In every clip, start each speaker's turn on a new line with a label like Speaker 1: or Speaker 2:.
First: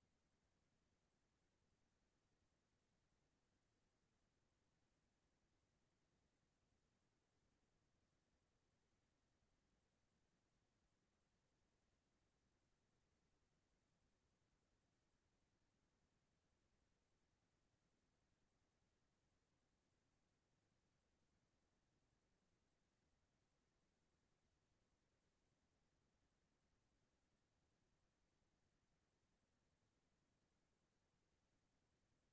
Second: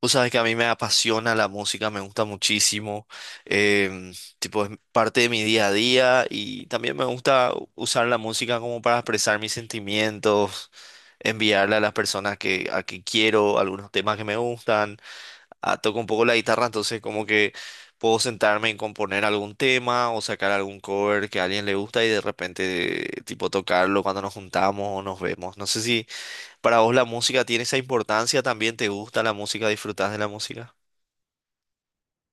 Speaker 1: Tú sabes que a mí me apasiona la música, me gusta muchísimo, em, tipo es parte de mi día a día y también me gusta usar la música como para expresar mis sentimientos, enviarle a las personas a que quiero algunos temas que me gustan. Ah, toco un poco la guitarra, entonces como que puedo sentarme en componer algún tema o sacar algún cover que a alguien le gusta y de repente tipo tocarlo cuando nos juntamos o nos vemos. No sé si para vos la música tiene esa importancia, también te gusta la música, disfrutás de la música.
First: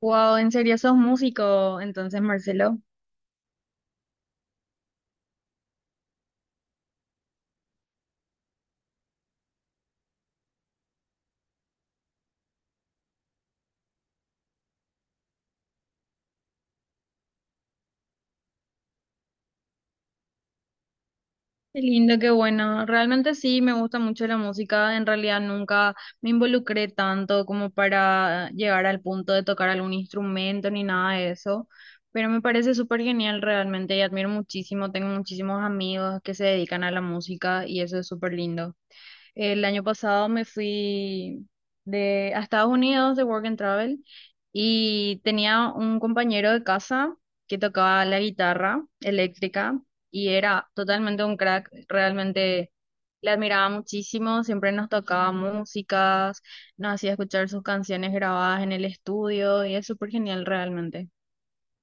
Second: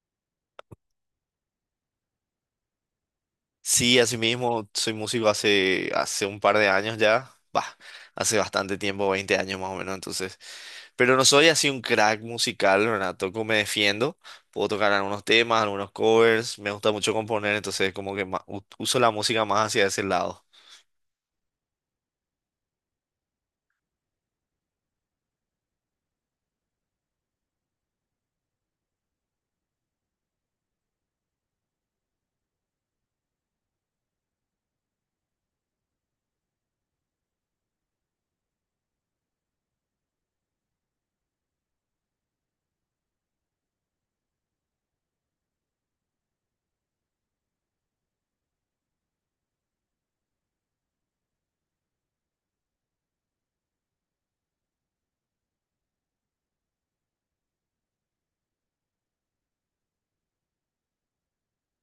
Speaker 2: Wow, en serio sos músico, entonces Marcelo.
Speaker 1: Sí, así mismo, soy músico hace un par de años ya, bah, hace bastante tiempo, 20 años más o menos, entonces, pero no soy así un crack musical, ¿verdad? Toco, me defiendo, puedo tocar algunos temas, algunos covers, me gusta mucho componer, entonces como que uso la música más hacia ese lado.
Speaker 2: Qué lindo, qué bueno. Realmente sí, me gusta mucho la música. En realidad nunca me involucré tanto como para llegar al punto de tocar algún instrumento ni nada de eso. Pero me parece súper genial realmente y admiro muchísimo. Tengo muchísimos amigos que se dedican a la música y eso es súper lindo. El año pasado me fui a Estados Unidos de Work and Travel y tenía un compañero de casa que tocaba la guitarra eléctrica y era totalmente un crack, realmente le admiraba muchísimo, siempre nos tocaba músicas, nos hacía escuchar sus canciones grabadas en el estudio y es súper genial realmente.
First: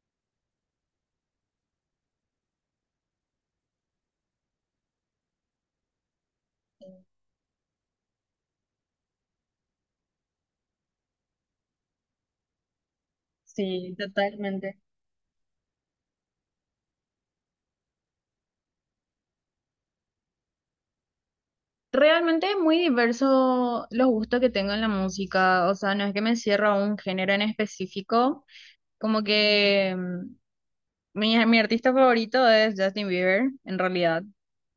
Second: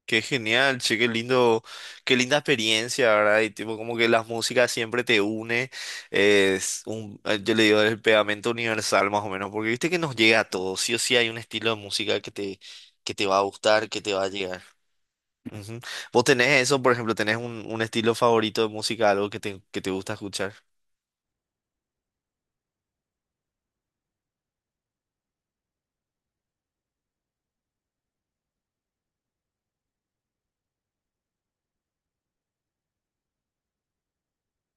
Speaker 1: Qué genial, che, qué lindo, qué linda experiencia, ¿verdad? Y tipo, como que la música siempre te une, es un, yo le digo, el pegamento universal más o menos, porque viste que nos llega a todos, sí o sí hay un estilo de música que te va a gustar,
Speaker 2: Sí,
Speaker 1: que te va a llegar.
Speaker 2: totalmente.
Speaker 1: Ujú. ¿Vos tenés eso, por ejemplo, tenés un estilo favorito de música, algo que te gusta escuchar?
Speaker 2: Realmente es muy diverso los gustos que tengo en la música, o sea, no es que me cierro a un género en específico, como que mi artista favorito es Justin Bieber, en realidad,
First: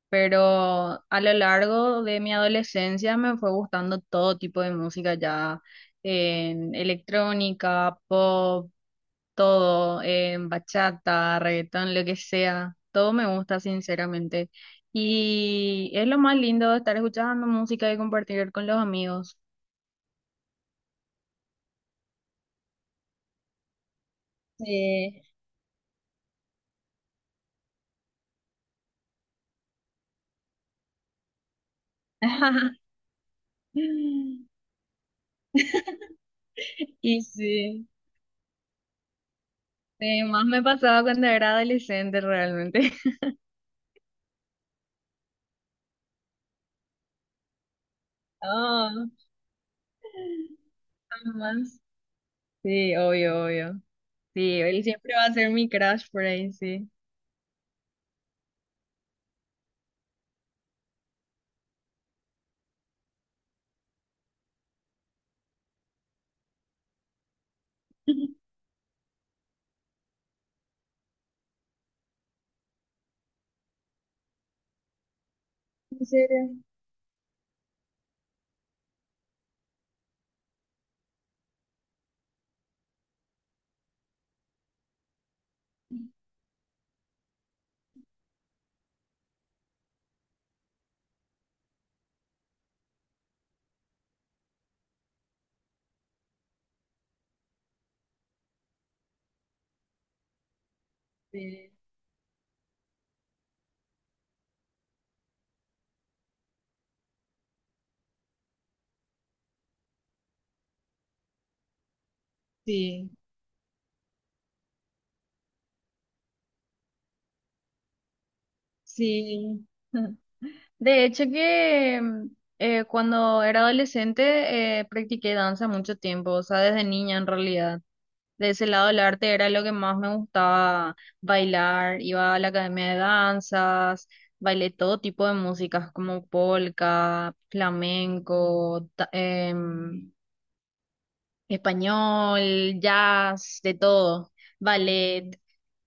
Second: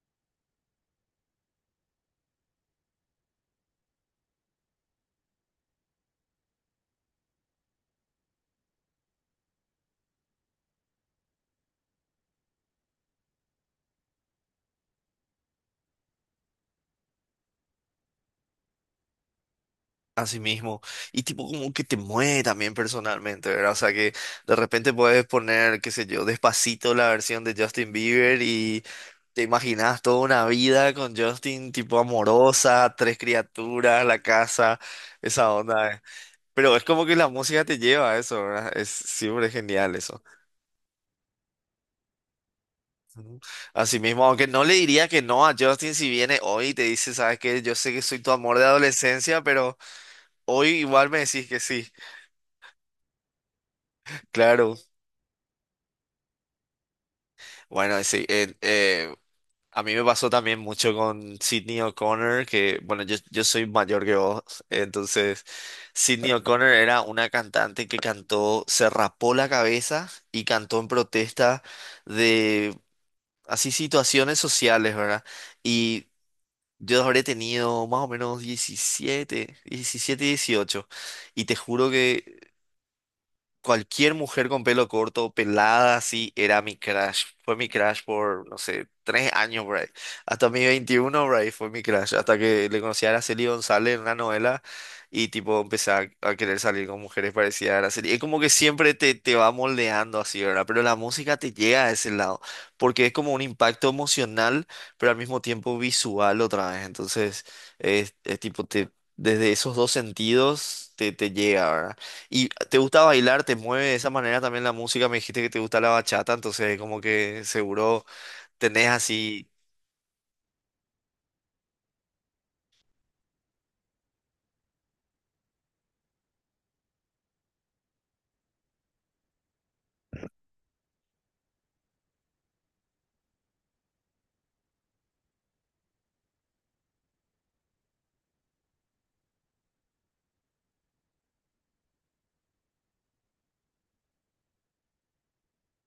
Speaker 2: pero a lo largo de mi adolescencia me fue gustando todo tipo de música ya, en electrónica, pop, todo, bachata, reggaetón, lo que sea, todo me gusta sinceramente. Y es lo más lindo de estar escuchando música y compartir con los amigos.
Speaker 1: Así mismo. Y tipo como que te mueve también personalmente, ¿verdad? O sea que de repente
Speaker 2: Sí.
Speaker 1: puedes poner, qué sé yo, Despacito, la versión de Justin Bieber, y te imaginas toda una vida con Justin tipo amorosa, tres criaturas, la casa, esa onda. Pero es como
Speaker 2: Y
Speaker 1: que la
Speaker 2: sí,
Speaker 1: música te lleva a eso, ¿verdad? Es siempre genial eso.
Speaker 2: sí, más me pasaba cuando era adolescente realmente.
Speaker 1: Ujú. Así mismo, aunque no le diría que no a Justin si viene hoy y te dice, ¿sabes qué? Yo sé que soy tu amor de
Speaker 2: Oh,
Speaker 1: adolescencia, pero hoy igual me decís que
Speaker 2: más.
Speaker 1: sí.
Speaker 2: Sí, obvio, obvio. Sí,
Speaker 1: Claro.
Speaker 2: él siempre va a ser mi crush por ahí, sí.
Speaker 1: Bueno, sí, a mí me pasó también mucho con Sydney O'Connor, que bueno, yo soy mayor que vos, entonces Sydney O'Connor era una cantante que cantó, se rapó la cabeza y cantó en protesta de así situaciones sociales, ¿verdad?
Speaker 2: ¿En
Speaker 1: Y
Speaker 2: serio?
Speaker 1: yo habré tenido más o menos diecisiete 18 y te juro que cualquier mujer con pelo corto, pelada, así, era mi crush. Fue mi crush por, no sé, 3 años, por ahí. Hasta mi 21 por ahí, fue mi crush. Hasta que le conocí a Araceli González en una novela y, tipo, empecé a querer salir con mujeres parecidas a Araceli. Es como que siempre te va moldeando así, ¿verdad? Pero la música te
Speaker 2: Sí.
Speaker 1: llega a ese lado, porque es como un impacto emocional, pero al mismo tiempo visual otra vez. Entonces, es tipo, te, desde esos dos sentidos te llega, ¿verdad? ¿Y te gusta
Speaker 2: Sí.
Speaker 1: bailar? ¿Te mueve de esa manera también la música? Me dijiste que te gusta la bachata, entonces como que seguro tenés así,
Speaker 2: Sí. De hecho que cuando era adolescente practiqué danza mucho tiempo, o sea, desde niña en realidad. De ese lado el arte era lo que más me gustaba bailar. Iba a la academia de danzas, bailé todo tipo de músicas como polka, flamenco, español, jazz, de todo. Ballet.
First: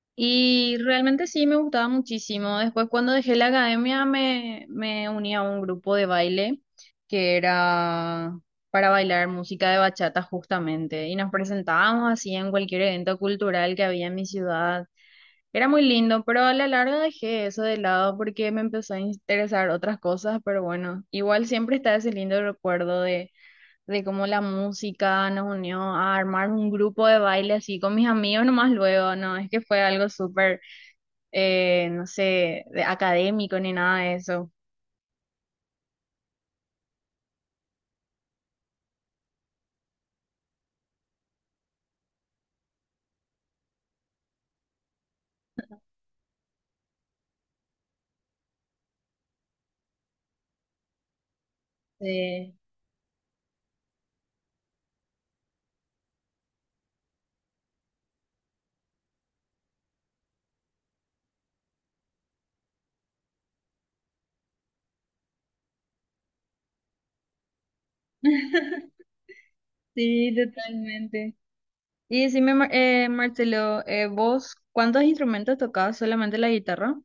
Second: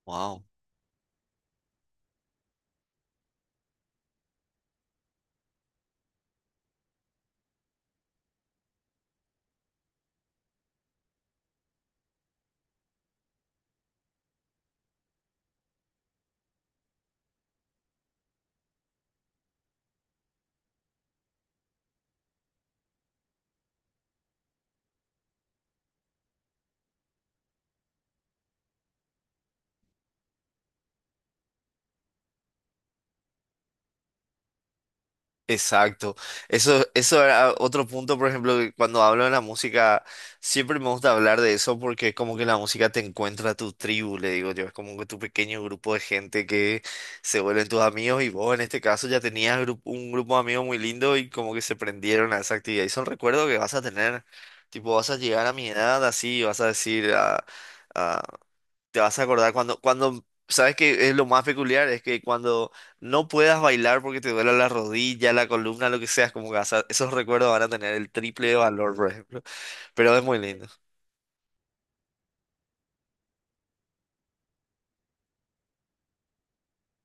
Speaker 1: wow.
Speaker 2: Y realmente sí me gustaba muchísimo. Después cuando dejé la academia me uní a un grupo de baile que era para bailar música de bachata justamente. Y nos presentábamos así en cualquier evento cultural que había en mi ciudad. Era muy lindo, pero a la larga dejé eso de lado porque me empezó a interesar otras cosas. Pero bueno, igual siempre está ese lindo recuerdo de cómo la música nos unió a armar un grupo de baile así con mis amigos nomás luego, ¿no? Es que fue algo súper no sé, de académico ni nada de eso.
Speaker 1: Exacto. Eso era otro punto, por ejemplo, que cuando hablo de la música, siempre me gusta hablar de eso porque es como que la música te encuentra a tu tribu, le digo yo, es como que tu pequeño grupo de gente que se vuelven tus amigos, y vos en este caso ya tenías un grupo de amigos muy lindo y como que se prendieron a
Speaker 2: Sí.
Speaker 1: esa actividad. Y son recuerdos que vas a tener, tipo, vas a llegar a mi edad así, y vas a decir, ah, ah, te vas a acordar cuando, cuando, ¿sabes que es lo más peculiar? Es que cuando no puedas bailar porque te duela la rodilla, la columna, lo que sea, es como que vas esos recuerdos van a tener el triple de valor, por ejemplo. Pero es
Speaker 2: Sí,
Speaker 1: muy lindo.
Speaker 2: totalmente. Y decime, Marcelo, ¿vos cuántos instrumentos tocabas? ¿Solamente la guitarra?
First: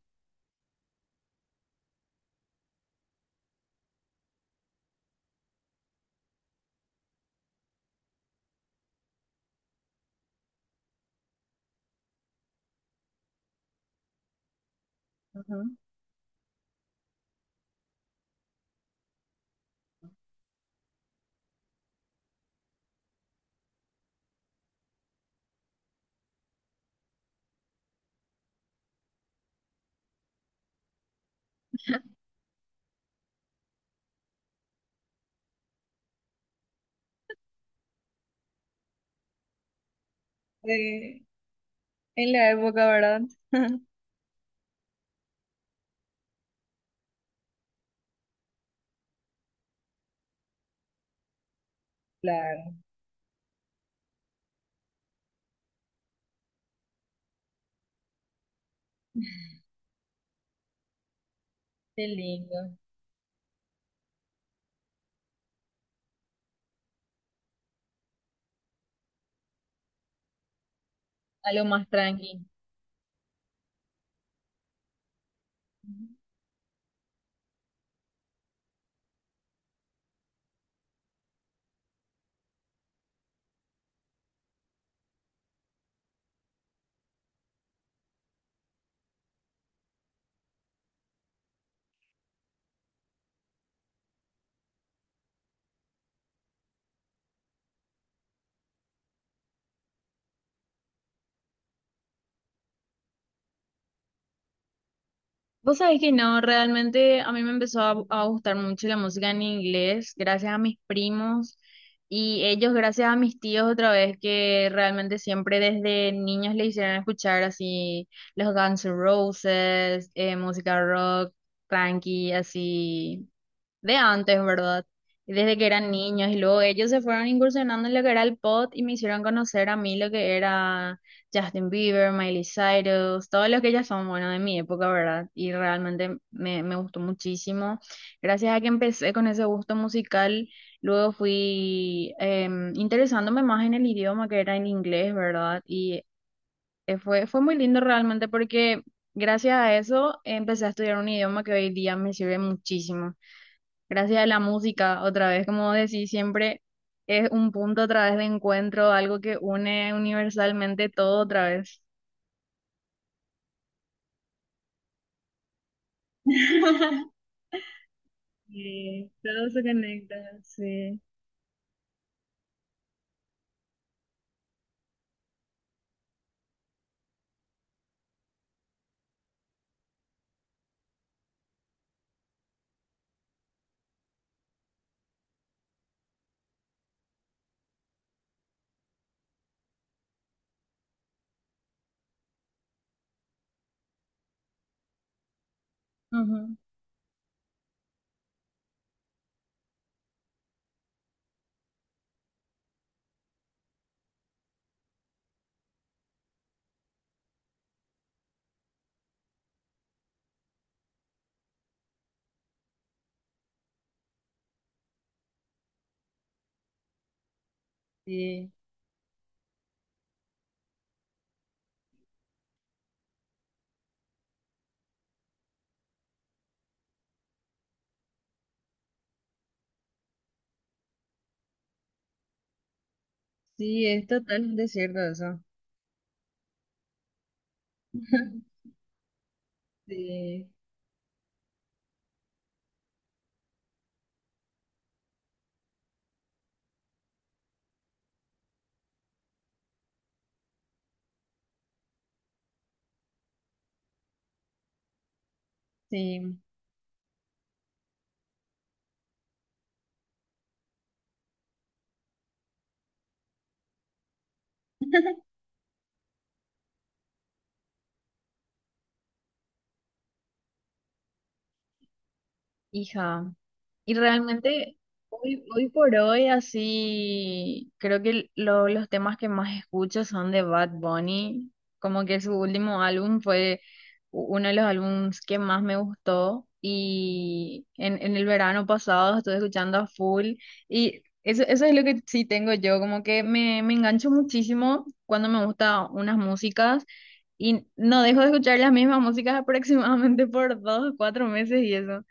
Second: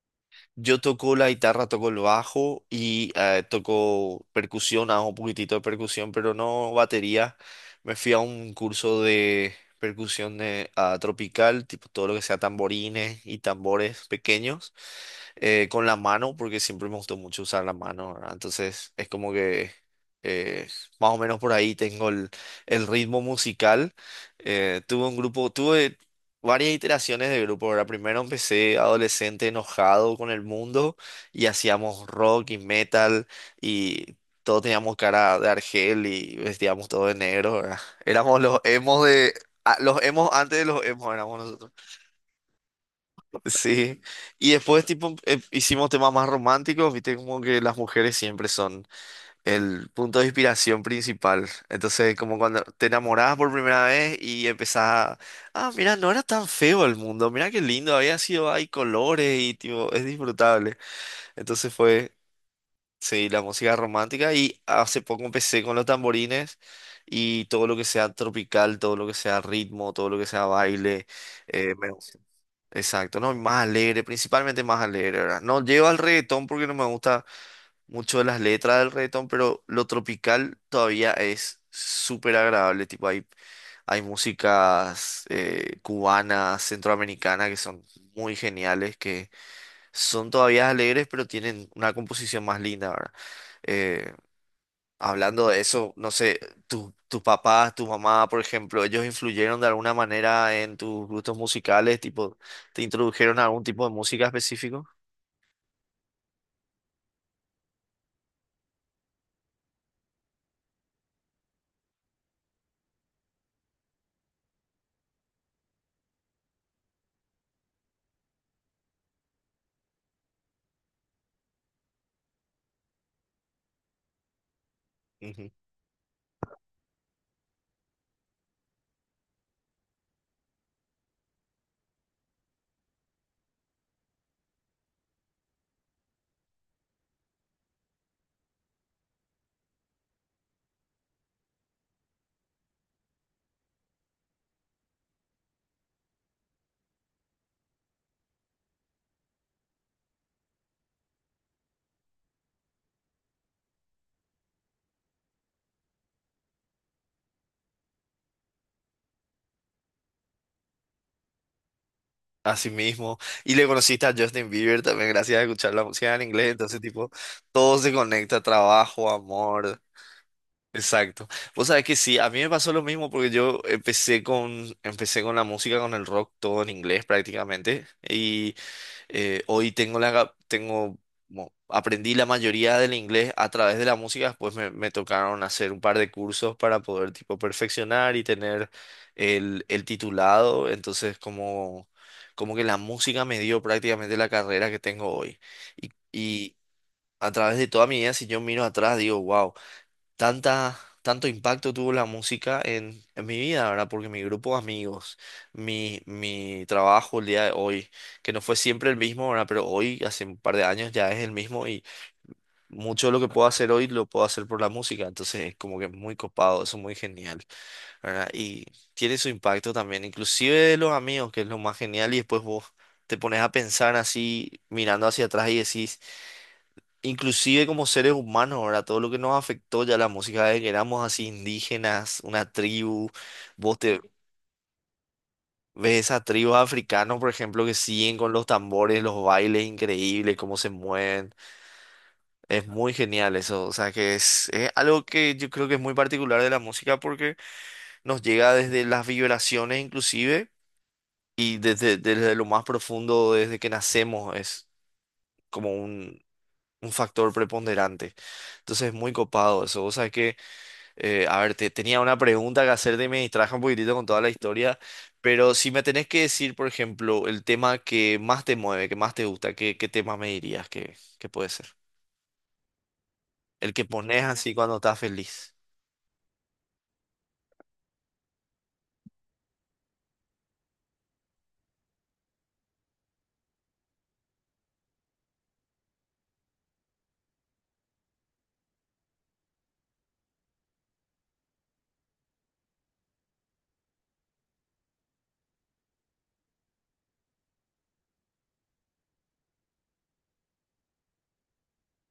Speaker 1: Yo toco la guitarra, toco el bajo y toco percusión, hago un poquitito de percusión, pero no batería. Me fui a un curso de percusión tropical, tipo todo lo que sea tamborines y tambores pequeños,
Speaker 2: Ujú.
Speaker 1: con la mano, porque siempre me gustó mucho usar la mano, ¿verdad? Entonces es como que eh, más o menos por ahí tengo el ritmo musical. Tuve un grupo, tuve varias iteraciones de grupo, ¿verdad? Primero empecé adolescente enojado con el mundo y hacíamos rock y metal y todos teníamos cara de argel y vestíamos todo de negro, ¿verdad? Éramos los emos de... Ah, los emos antes de los emos
Speaker 2: Eh,
Speaker 1: éramos nosotros.
Speaker 2: en la época, ¿verdad?
Speaker 1: Sí. Y después tipo hicimos temas más románticos, viste como que las mujeres siempre son el punto de inspiración principal. Entonces, como cuando
Speaker 2: Claro.
Speaker 1: te enamorabas por primera vez y empezás a, mira, no era tan feo el mundo, mira qué lindo, había sido, hay colores y tipo, es disfrutable. Entonces
Speaker 2: Qué
Speaker 1: fue,
Speaker 2: lindo.
Speaker 1: sí, la música romántica, y hace poco empecé con los tamborines y todo lo que sea tropical, todo lo que sea ritmo, todo lo que sea baile,
Speaker 2: Algo más
Speaker 1: me gusta.
Speaker 2: tranqui.
Speaker 1: Exacto, no, más alegre, principalmente más alegre, ¿verdad? No llego al reggaetón porque no me gusta mucho de las letras del reggaetón, pero lo tropical todavía es súper agradable. Tipo, hay músicas cubanas, centroamericanas que son muy geniales, que son todavía alegres, pero tienen una composición más linda, ¿verdad? Eh, Hablando de eso, no sé, tus papás, tu mamá, por ejemplo, ellos influyeron de alguna manera en tus gustos musicales, tipo, ¿te introdujeron a algún tipo de música específico?
Speaker 2: Vos sabés que no, realmente a mí me empezó a gustar mucho la música en inglés, gracias a mis primos y ellos, gracias a mis tíos otra vez, que realmente siempre desde niños le hicieron escuchar así los Guns N' Roses, música rock, tranqui, así de antes, ¿verdad? Y desde que eran niños y luego ellos se fueron incursionando en lo que era el pop y me hicieron conocer a mí lo que era Justin Bieber, Miley Cyrus, todos los que ya son, bueno, de mi época, ¿verdad? Y realmente me gustó muchísimo. Gracias a que empecé con ese gusto musical, luego fui interesándome más en el idioma que era en inglés, ¿verdad? Y fue muy lindo realmente porque gracias a eso empecé a estudiar un idioma que hoy día me sirve muchísimo gracias a la música, otra vez, como decís, siempre es un punto otra vez de encuentro, algo que une universalmente todo otra vez.
Speaker 1: Así mismo. Y le conociste a Justin Bieber también gracias a escuchar la música en inglés. Entonces, tipo, todo se conecta,
Speaker 2: Sí,
Speaker 1: trabajo,
Speaker 2: todo se
Speaker 1: amor.
Speaker 2: conecta, sí.
Speaker 1: Exacto. Vos sabés que sí, a mí me pasó lo mismo porque yo empecé con la música, con el rock, todo en inglés prácticamente. Y hoy tengo la, tengo, aprendí la mayoría del inglés a través de la música, después me tocaron hacer un par de cursos para poder tipo perfeccionar y tener el titulado, entonces como que la música me dio prácticamente la carrera que tengo hoy. Y,
Speaker 2: Ujú.
Speaker 1: y a través de toda mi vida, si yo miro atrás, digo, wow, tanta, tanto impacto tuvo la música en mi vida, ¿verdad? Porque mi grupo de amigos, mi trabajo el día de hoy, que no fue siempre el mismo, ¿verdad? Pero hoy, hace un par de años, ya es el mismo, y mucho de lo que puedo hacer hoy lo puedo hacer por la música. Entonces es como que muy copado, eso es muy genial, ¿verdad?
Speaker 2: Sí,
Speaker 1: Y tiene su impacto también, inclusive de los amigos, que es lo más genial, y después vos te pones a pensar así, mirando hacia atrás y decís... Inclusive como seres humanos, ahora todo lo que nos afectó ya la música, de que éramos así indígenas, una tribu, vos
Speaker 2: sí,
Speaker 1: te
Speaker 2: es totalmente cierto eso.
Speaker 1: ves esas tribus africanos, por ejemplo, que siguen con los tambores, los bailes increíbles,
Speaker 2: Sí,
Speaker 1: cómo se mueven, es muy genial eso, o sea que es algo que yo creo que es muy particular de la música porque nos llega desde las vibraciones inclusive y desde lo más profundo, desde que nacemos, es como
Speaker 2: sí.
Speaker 1: un factor preponderante, entonces es muy copado eso, o sea que... a ver, tenía una pregunta que hacerte y me distraje un poquitito con toda la historia, pero si me tenés que decir, por ejemplo, el tema que más te mueve, que más te gusta, ¿qué tema me dirías que puede ser?
Speaker 2: Hija,
Speaker 1: El que
Speaker 2: y
Speaker 1: pones así
Speaker 2: realmente
Speaker 1: cuando estás
Speaker 2: hoy,
Speaker 1: feliz.
Speaker 2: hoy por hoy así, creo que los temas que más escucho son de Bad Bunny, como que su último álbum fue uno de los álbums que más me gustó y en el verano pasado estuve escuchando a full y eso es lo que sí tengo yo, como que me engancho muchísimo cuando me gustan unas músicas. Y no dejo de escuchar las mismas músicas aproximadamente por 2, 4 meses y eso.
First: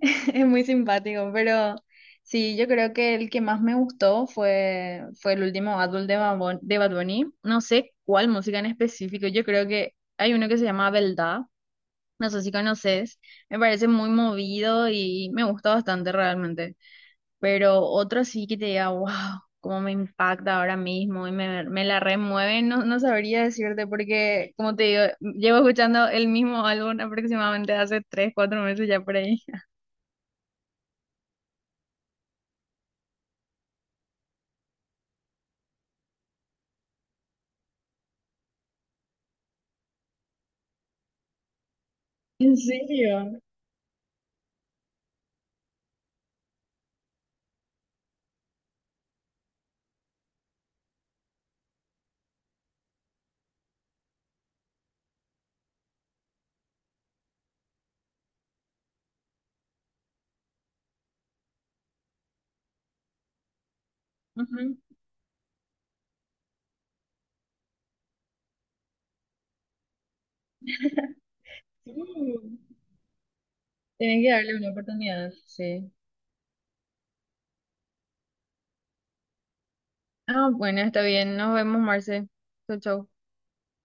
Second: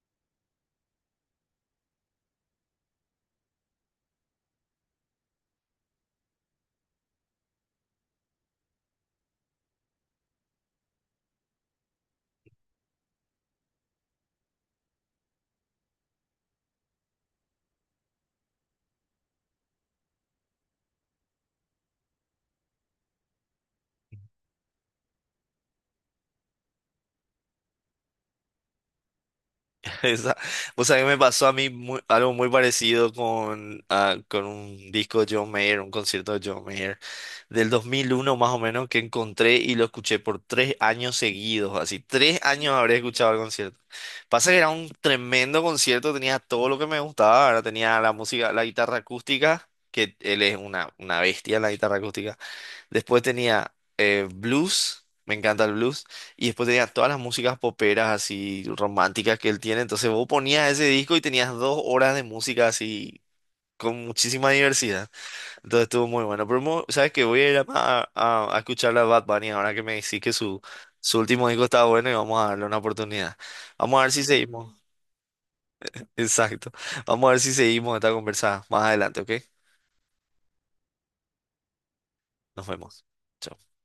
Speaker 2: Es muy simpático, pero sí, yo creo que el que más me gustó fue el último álbum de de Bad Bunny. No sé cuál música en específico, yo creo que hay uno que se llama Beldad, no sé si conoces, me parece muy movido y me gusta bastante realmente, pero otro sí que te diga, wow, cómo me impacta ahora mismo y me la remueve, no, no sabría decirte porque, como te digo, llevo escuchando el mismo álbum aproximadamente hace 3, 4 meses ya por ahí.
Speaker 1: Esa, vos sabés que me pasó a mí algo muy parecido con, con un disco de John Mayer, un concierto de John Mayer, del 2001 más o menos, que encontré y lo escuché por 3 años seguidos, así, tres
Speaker 2: ¿En
Speaker 1: años habré escuchado el
Speaker 2: serio?
Speaker 1: concierto. Pasa que era un tremendo concierto, tenía todo lo que me gustaba, ahora tenía la música, la guitarra acústica, que él es una bestia en la guitarra acústica. Después tenía blues, me encanta el blues, y después tenía todas las músicas poperas así románticas que él tiene. Entonces vos ponías ese disco y tenías 2 horas de música así con muchísima
Speaker 2: Ujú.
Speaker 1: diversidad. Entonces estuvo muy bueno. Pero sabes que voy a ir a, escuchar a Bad Bunny ahora que me decís que su último disco estaba
Speaker 2: Sí.
Speaker 1: bueno y vamos a darle una oportunidad. Vamos a ver
Speaker 2: Tenés
Speaker 1: si
Speaker 2: que darle una
Speaker 1: seguimos.
Speaker 2: oportunidad, sí.
Speaker 1: Exacto. Vamos a ver si seguimos esta conversa más adelante, ¿ok?
Speaker 2: Ah, bueno, está bien. Nos vemos, Marce.
Speaker 1: Nos
Speaker 2: Chau,
Speaker 1: vemos.
Speaker 2: chau.
Speaker 1: Chao.